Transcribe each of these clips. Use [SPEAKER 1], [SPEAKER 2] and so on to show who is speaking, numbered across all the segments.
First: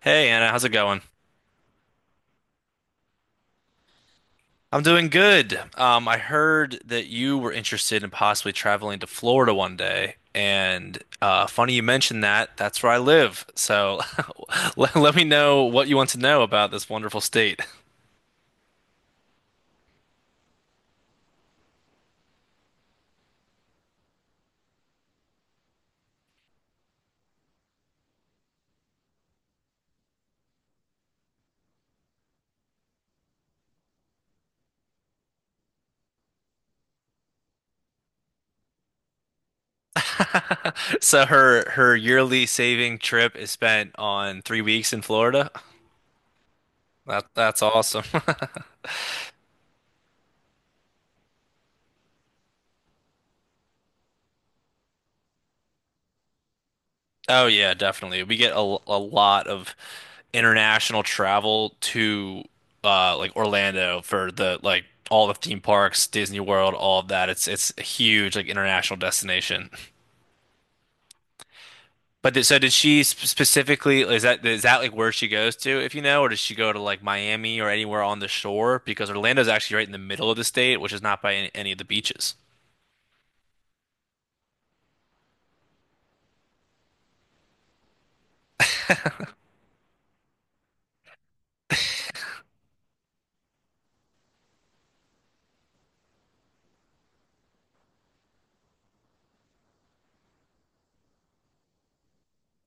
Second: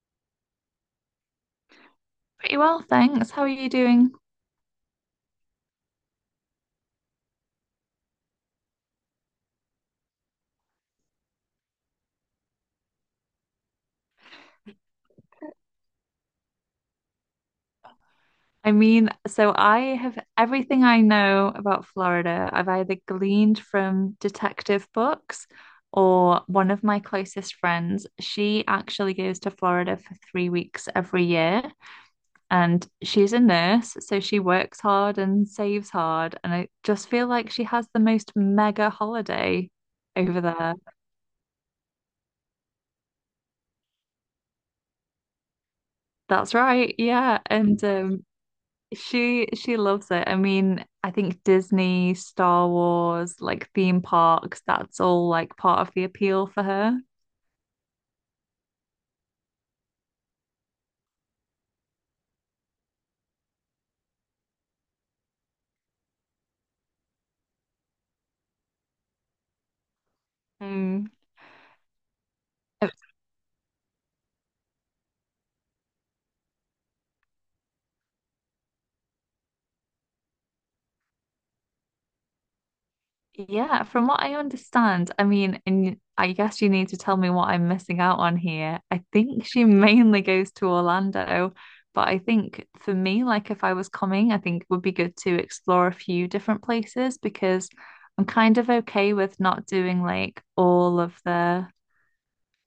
[SPEAKER 1] Hey Anna, how's it going?
[SPEAKER 2] Pretty well, thanks. How are you doing?
[SPEAKER 1] I'm doing good. I heard that you were interested in possibly traveling to Florida one day, and funny you mentioned that. That's where I live. So let me know what you want to know about this wonderful state.
[SPEAKER 2] So I have everything I know about Florida, I've either gleaned from detective books or one of my closest friends. She actually goes to Florida for 3 weeks every year, and she's a nurse, so she works hard and saves hard. And I just feel like she has the most mega holiday over there.
[SPEAKER 1] So her yearly saving trip is spent on 3 weeks in Florida.
[SPEAKER 2] That's right,
[SPEAKER 1] That
[SPEAKER 2] yeah.
[SPEAKER 1] that's
[SPEAKER 2] And
[SPEAKER 1] awesome.
[SPEAKER 2] She loves it. I mean, I think Disney, Star Wars, like theme parks, that's all like part of the appeal for her.
[SPEAKER 1] Oh yeah, definitely. We get a lot of international travel to like Orlando for the like all the theme parks, Disney World, all of that. It's a huge like international destination.
[SPEAKER 2] Um,
[SPEAKER 1] But th so did
[SPEAKER 2] uh,
[SPEAKER 1] she sp specifically, is that, is that like where she goes to, if you know, or does she go to like Miami or anywhere on the shore, because Orlando's actually right in the middle of the state, which is not by any of the beaches.
[SPEAKER 2] yeah, from what I understand. I mean, and I guess you need to tell me what I'm missing out on here. I think she mainly goes to Orlando, but I think for me, like if I was coming, I think it would be good to explore a few different places, because I'm kind of okay with not doing like all of the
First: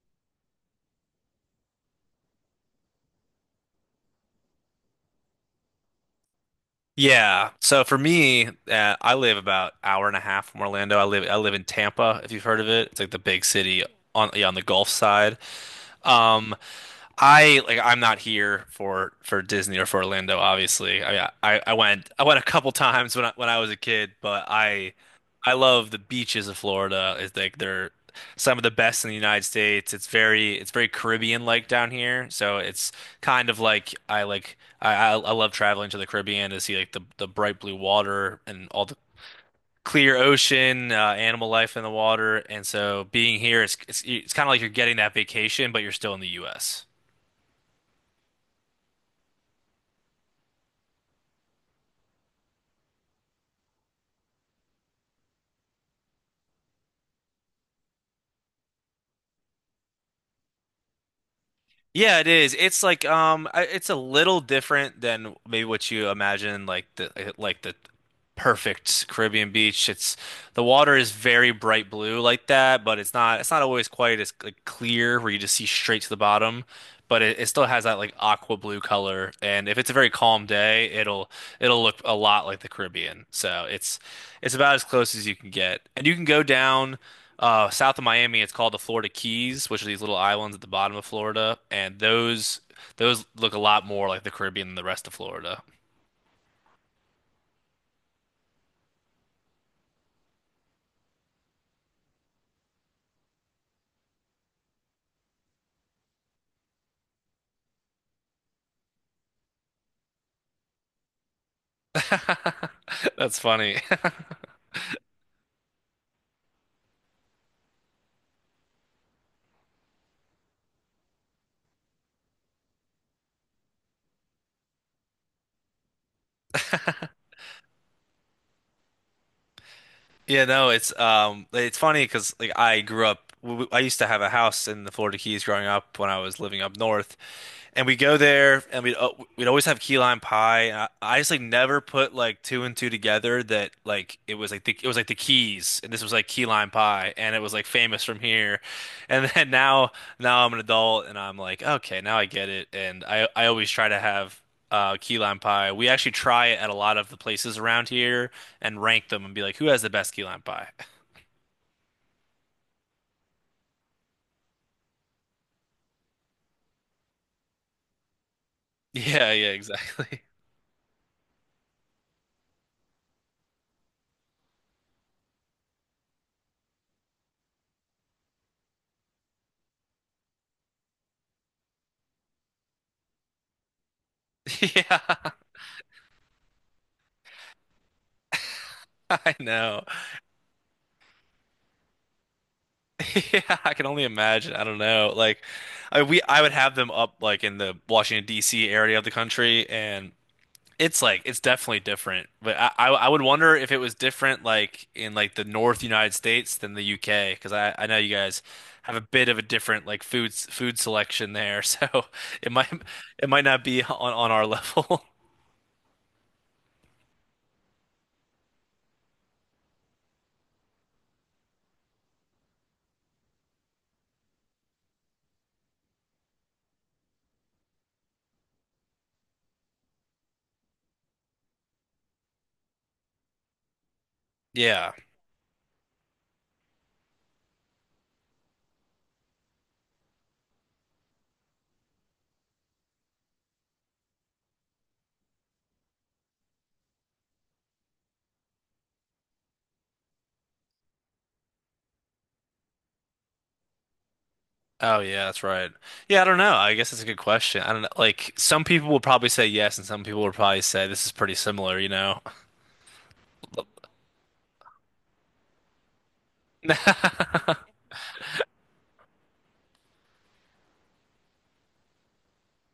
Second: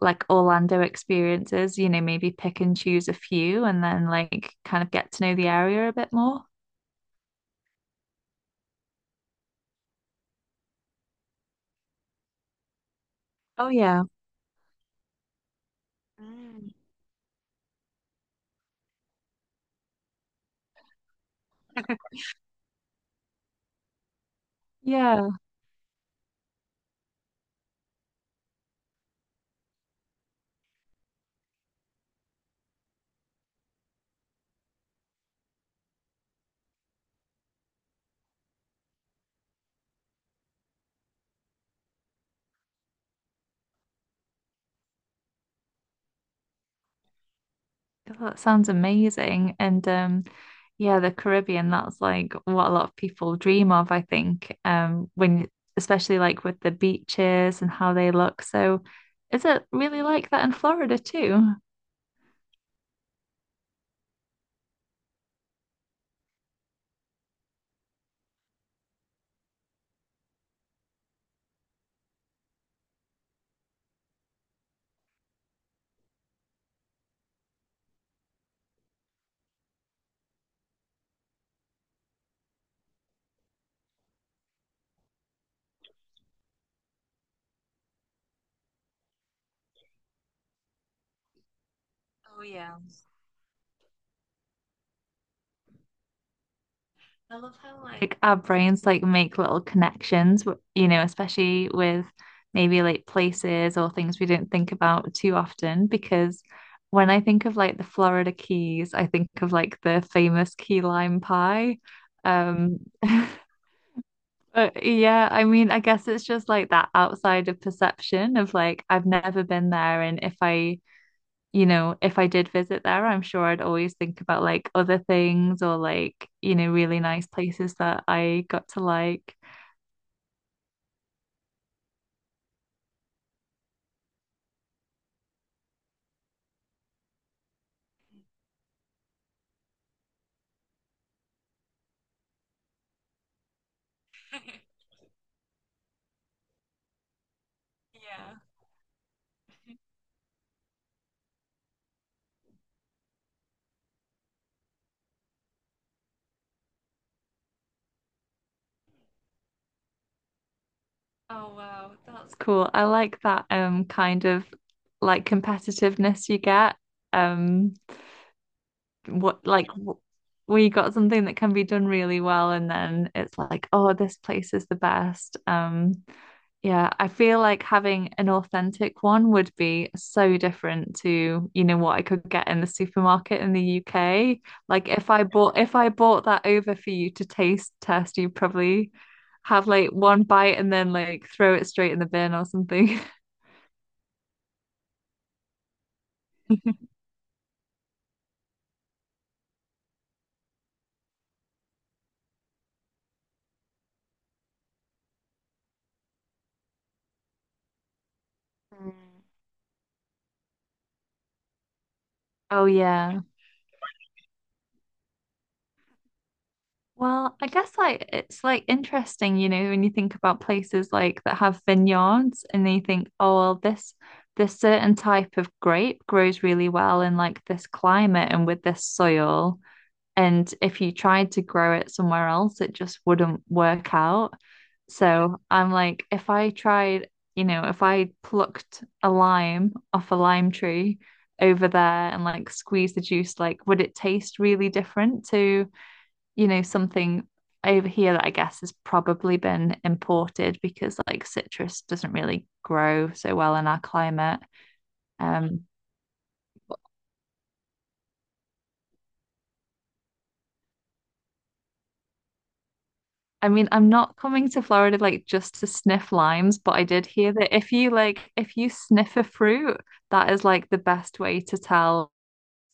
[SPEAKER 2] like Orlando experiences, maybe pick and choose a few and then like kind of get to know the area a bit more.
[SPEAKER 1] Yeah. So for me, I live about hour and a half from Orlando. I live in Tampa, if you've heard of it. It's like the big
[SPEAKER 2] Oh
[SPEAKER 1] city
[SPEAKER 2] yeah.
[SPEAKER 1] on, yeah, on the Gulf side. Um,
[SPEAKER 2] Mm.
[SPEAKER 1] I like I'm not here for Disney or for Orlando, obviously. I went a couple times when I was a kid, but
[SPEAKER 2] Yeah.
[SPEAKER 1] I love the beaches of Florida. It's like they're some of the best in the United States. It's very Caribbean like down here. So it's kind of like I love traveling to the Caribbean to see like the bright blue water and all the clear ocean, animal life in the water. And so being here, it's kind of like you're getting that vacation, but you're still in the US.
[SPEAKER 2] Oh, that sounds amazing. And Yeah, the Caribbean, that's like what a lot of people dream of, I think. Um, when especially like with the beaches and how they look. So is it really like that in Florida too?
[SPEAKER 1] Yeah, it is. It's like it's a little different than maybe what you imagine, like the perfect Caribbean beach. It's the water is very bright blue like that, but it's not always quite as like clear where you just see straight to the bottom. But it still has that like aqua blue color, and if it's a very calm day, it'll look a lot like the Caribbean. So it's about as close as you can get, and you can go down. South of Miami, it's called the Florida Keys, which are these little islands at the bottom of Florida, and those look a lot more like the Caribbean than the rest of Florida.
[SPEAKER 2] Like our brains like make little connections, especially with maybe like places or things we don't think about too often. Because when I think of like the Florida Keys, I think of like the famous key lime pie. Um,
[SPEAKER 1] That's funny.
[SPEAKER 2] but yeah, I mean, I guess it's just like that outside of perception of like I've never been there, and if I did visit there, I'm sure I'd always think about like other things or like, really nice places that I got to like.
[SPEAKER 1] Yeah, no, it's funny because like I grew up, I used to have a house in the Florida Keys growing up when I was living up north, and we go there and we'd always have key lime pie. And I just like never put like two and two together that like it was like the Keys, and this was like key lime pie and it was like famous from
[SPEAKER 2] Yeah.
[SPEAKER 1] here, and then now I'm an adult and I'm like, okay, now I get it, and I always try to have key lime pie. We actually try it at a lot of the places around here and rank them and be like, who has the best key lamp pie?
[SPEAKER 2] Oh, wow. That's cool. I like that kind of like competitiveness you get. Um
[SPEAKER 1] Yeah,
[SPEAKER 2] what
[SPEAKER 1] yeah,
[SPEAKER 2] like w-
[SPEAKER 1] exactly.
[SPEAKER 2] we got something that can be done really well, and then it's like, oh, this place is the best. Um, yeah, I feel like having an authentic one would be so different to, what I could get in the supermarket in the UK. Like if I
[SPEAKER 1] Yeah,
[SPEAKER 2] bought if I bought that over for you to taste test, you'd probably
[SPEAKER 1] I
[SPEAKER 2] have
[SPEAKER 1] know.
[SPEAKER 2] like one bite and then like throw it straight in the bin or something.
[SPEAKER 1] Yeah, I can only imagine. I don't know. Like, I would have them up like in the Washington D.C. area of the country, and it's like it's definitely different. But I would wonder if it was different like in like the North United States than the U.K., because I know you guys have a
[SPEAKER 2] Mm.
[SPEAKER 1] bit of a different like food selection there, so it
[SPEAKER 2] Oh
[SPEAKER 1] might
[SPEAKER 2] yeah.
[SPEAKER 1] it might not be on our level.
[SPEAKER 2] Well, I guess like it's like interesting, when you think about places like that have vineyards, and then you think, oh well, this certain type of grape grows really well in like this climate and with this soil. And if you tried to grow it somewhere else, it just wouldn't work out.
[SPEAKER 1] Yeah.
[SPEAKER 2] So I'm like, if I tried, if I plucked a lime off a lime tree over there and like squeezed the juice, like would it taste really different to something over here that I guess has probably been imported, because like citrus doesn't really grow so well in our climate.
[SPEAKER 1] Oh yeah, that's
[SPEAKER 2] Um,
[SPEAKER 1] right. Yeah, I don't know. I guess that's a good question. I don't know. Like some people will probably say yes, and some people will probably say this is pretty similar, you know.
[SPEAKER 2] I mean, I'm not coming to Florida like just to sniff limes, but I did hear that if you like if you sniff a fruit, that is like the best way to tell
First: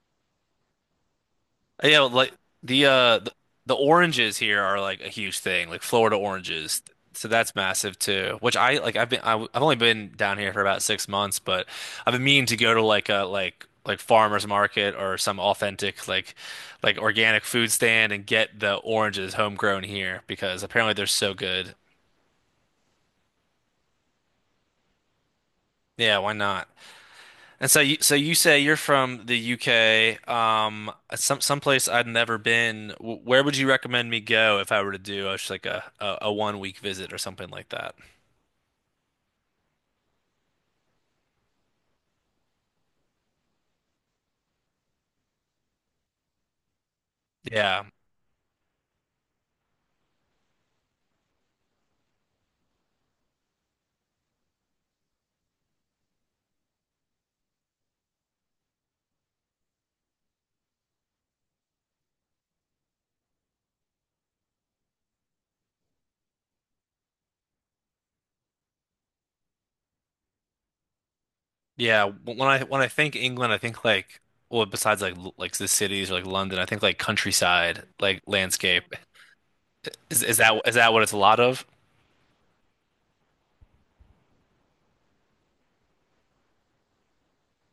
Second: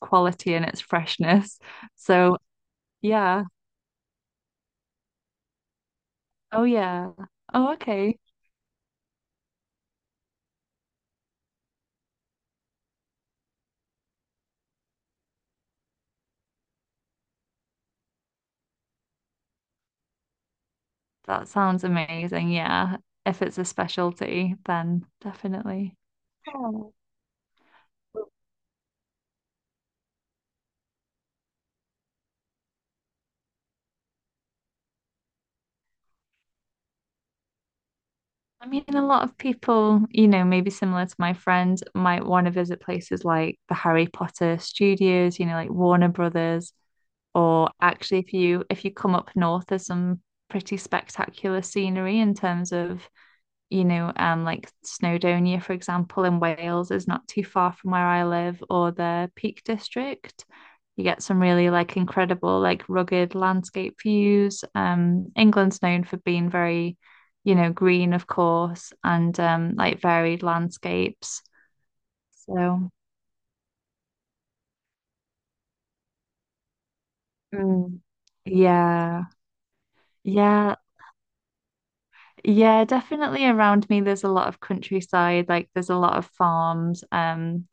[SPEAKER 2] quality and its freshness.
[SPEAKER 1] Yeah, like
[SPEAKER 2] So,
[SPEAKER 1] the uh the,
[SPEAKER 2] yeah.
[SPEAKER 1] the oranges here are like a huge thing, like Florida
[SPEAKER 2] Oh
[SPEAKER 1] oranges.
[SPEAKER 2] yeah.
[SPEAKER 1] So that's
[SPEAKER 2] Oh,
[SPEAKER 1] massive
[SPEAKER 2] okay.
[SPEAKER 1] too. Which I like have only been down here for about 6 months, but I've been meaning to go to like a like like farmers market or some authentic like organic food stand and get the oranges homegrown here because apparently they're so
[SPEAKER 2] That
[SPEAKER 1] good.
[SPEAKER 2] sounds amazing. Yeah. If it's a specialty, then definitely.
[SPEAKER 1] Yeah, why not?
[SPEAKER 2] Oh.
[SPEAKER 1] And so you say you're from the UK, some someplace I'd never been. Where would you recommend me go if I were to do just like a 1 week visit or something like that?
[SPEAKER 2] I mean, a lot of people, maybe similar to my friend, might want to visit places like the Harry Potter studios, like Warner Brothers, or
[SPEAKER 1] Yeah,
[SPEAKER 2] actually if you come up north, there's some pretty spectacular scenery in terms of like Snowdonia, for example. In Wales is not too far from where I live, or the Peak District. You get some really like incredible, like rugged landscape views. England's known for being very, green, of course, and like varied landscapes.
[SPEAKER 1] yeah. When I
[SPEAKER 2] So,
[SPEAKER 1] think England, I think like, well, besides like like the cities or like London, I think like countryside,
[SPEAKER 2] mm,
[SPEAKER 1] like landscape.
[SPEAKER 2] yeah,
[SPEAKER 1] Is that, is
[SPEAKER 2] yeah.
[SPEAKER 1] that what it's a lot of?
[SPEAKER 2] Yeah, definitely around me there's a lot of countryside, like there's a lot of farms.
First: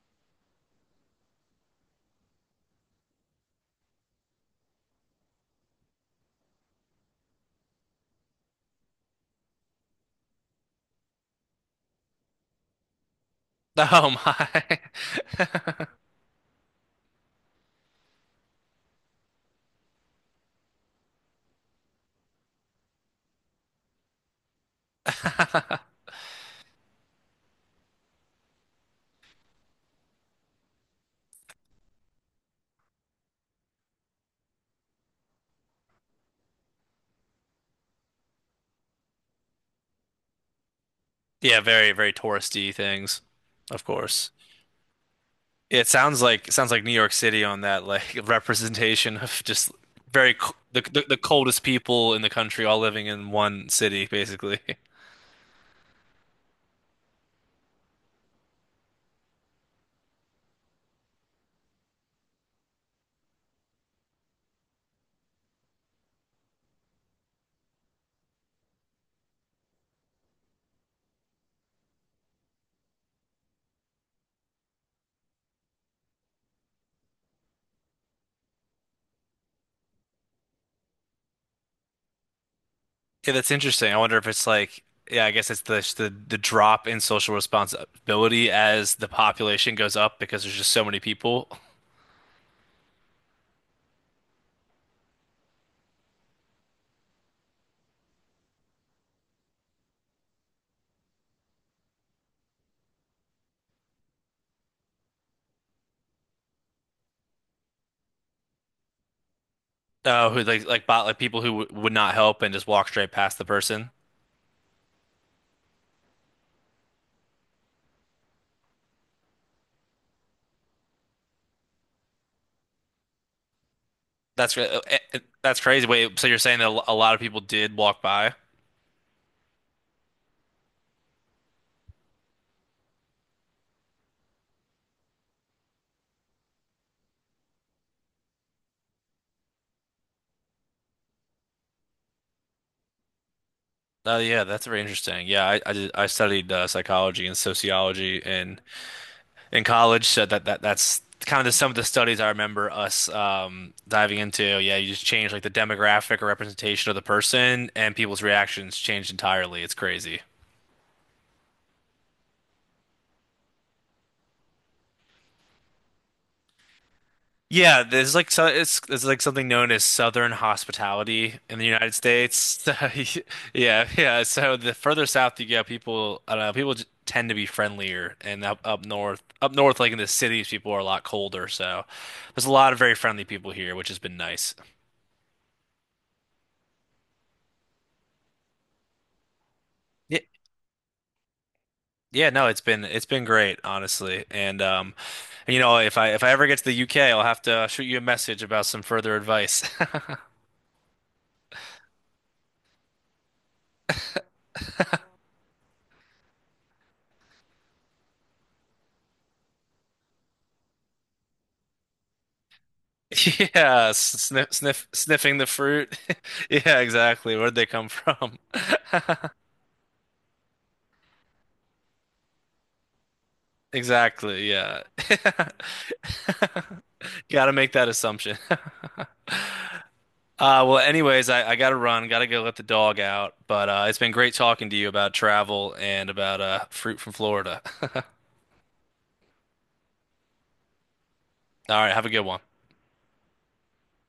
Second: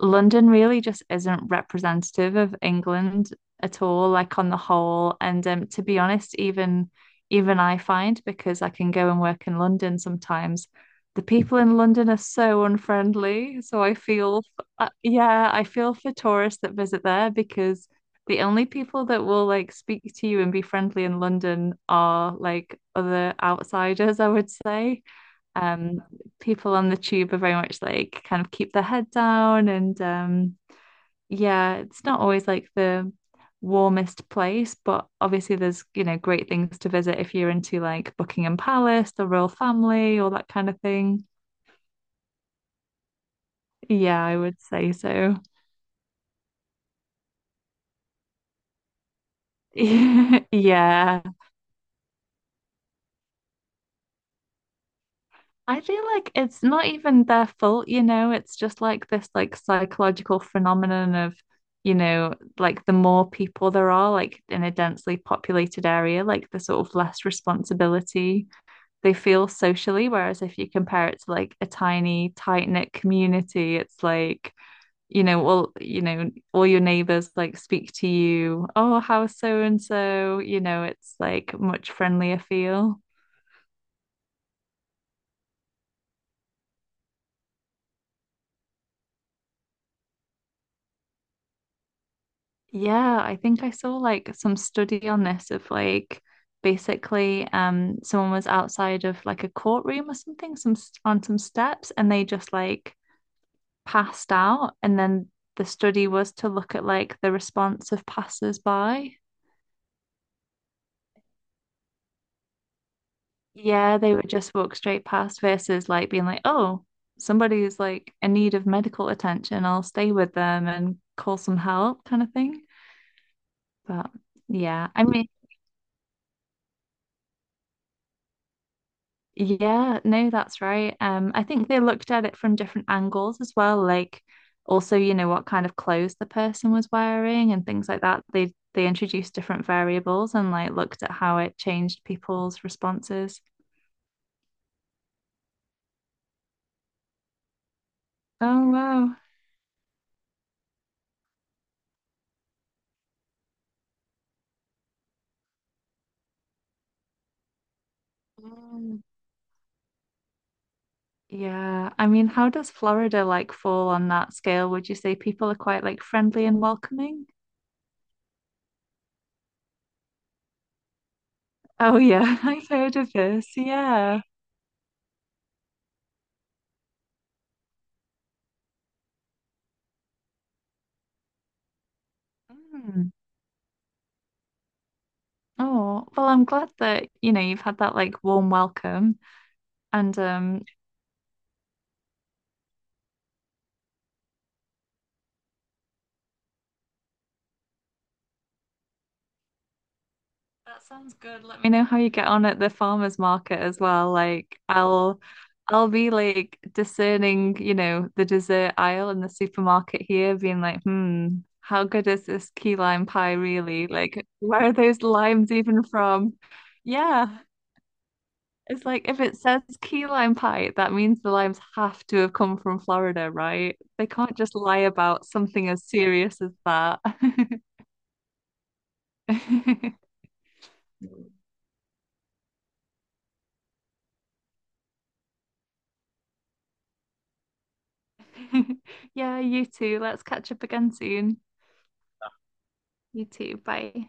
[SPEAKER 2] London really just isn't representative of England at all, like on the whole. And to be honest, even I find, because I can go and work in London sometimes, the people in London are so unfriendly. So I
[SPEAKER 1] Oh
[SPEAKER 2] feel,
[SPEAKER 1] my.
[SPEAKER 2] yeah, I feel for tourists that visit there, because the only people that will like speak to you and be friendly in London are like other outsiders, I would say. Um, people on the tube are very much like kind of keep their head down, and um, yeah, it's not always like the warmest place, but obviously there's, great things to visit if you're into like Buckingham Palace, the royal family, all that kind of thing.
[SPEAKER 1] Yeah, very touristy things, of
[SPEAKER 2] Yeah,
[SPEAKER 1] course.
[SPEAKER 2] I would say so.
[SPEAKER 1] It sounds like New York City on that like representation of just very c- the
[SPEAKER 2] Yeah.
[SPEAKER 1] coldest people in the country all living in one city basically.
[SPEAKER 2] I feel like it's not even their fault, it's just like this like psychological phenomenon of, like the more people there are like in a densely populated area, like the sort of less responsibility they feel socially. Whereas if you compare it to like a tiny, tight-knit community, it's like, all your neighbors like speak to you, oh, how's so and so? It's like much friendlier feel.
[SPEAKER 1] Yeah, that's interesting. I wonder if it's like, yeah, I guess it's the drop in social responsibility as the population goes up, because there's just so many people
[SPEAKER 2] Yeah, I think I saw like some study on this of like basically someone was outside of like a courtroom or something, some on some steps, and they just like passed out, and then the study was to look at like the response of passers-by.
[SPEAKER 1] who like bot like people who w would not help and just walk straight past the person.
[SPEAKER 2] Yeah, they would just walk straight past versus like being like, oh, somebody is like in need of medical attention. I'll stay with them and call some help kind of thing. But yeah, I mean,
[SPEAKER 1] That's crazy. Wait, so you're saying that a lot of people did walk by?
[SPEAKER 2] yeah, no, that's right. I think they looked at it from different angles as well, like also, what kind of clothes the person was wearing and things like that. They introduced different variables and like looked at how it changed people's responses.
[SPEAKER 1] Oh yeah, that's very interesting. Yeah, I studied psychology and sociology
[SPEAKER 2] Oh, wow.
[SPEAKER 1] in college, so that's kind of some of the studies I remember us diving into. Yeah, you just change like the demographic or representation of the person, and people's reactions
[SPEAKER 2] Mm.
[SPEAKER 1] changed entirely. It's crazy.
[SPEAKER 2] Yeah. I mean, how does Florida like fall on that scale? Would you say people are quite like friendly and welcoming?
[SPEAKER 1] Yeah, there's like, so it's, there's like something known as Southern hospitality in the United
[SPEAKER 2] Oh, yeah,
[SPEAKER 1] States.
[SPEAKER 2] I've heard of this.
[SPEAKER 1] Yeah,
[SPEAKER 2] Yeah.
[SPEAKER 1] yeah. So the further south you go, people, I don't know, tend to be friendlier, and up north, like in the cities, people are a lot colder. So there's a lot of very
[SPEAKER 2] Mm.
[SPEAKER 1] friendly people here, which has been nice.
[SPEAKER 2] Oh, well, I'm glad that, you've had that like warm welcome. And
[SPEAKER 1] Yeah, yeah. No, it's been great, honestly. And, you know, if I ever get to the UK, I'll have to shoot you a message about some further advice.
[SPEAKER 2] that sounds good. Let me know how you get on at the farmers market as well. Like I'll be like discerning, the dessert aisle in the supermarket here, being like, hmm, how good is this key lime pie really?
[SPEAKER 1] Yeah,
[SPEAKER 2] Like,
[SPEAKER 1] sniff,
[SPEAKER 2] where are
[SPEAKER 1] sniff,
[SPEAKER 2] those
[SPEAKER 1] sniffing the
[SPEAKER 2] limes even
[SPEAKER 1] fruit.
[SPEAKER 2] from?
[SPEAKER 1] Yeah,
[SPEAKER 2] Yeah.
[SPEAKER 1] exactly. Where'd they come from?
[SPEAKER 2] It's like if it says key lime pie, that means the limes have to have come from Florida, right? They can't
[SPEAKER 1] Exactly.
[SPEAKER 2] just lie
[SPEAKER 1] Yeah.
[SPEAKER 2] about something as serious as that.
[SPEAKER 1] Gotta make that assumption. Well, anyways, I gotta run, gotta go let the dog out. But it's been great talking to you about travel and about fruit from Florida. All
[SPEAKER 2] Yeah, you too. Let's catch up again soon.
[SPEAKER 1] right, have a good one.
[SPEAKER 2] You too. Bye.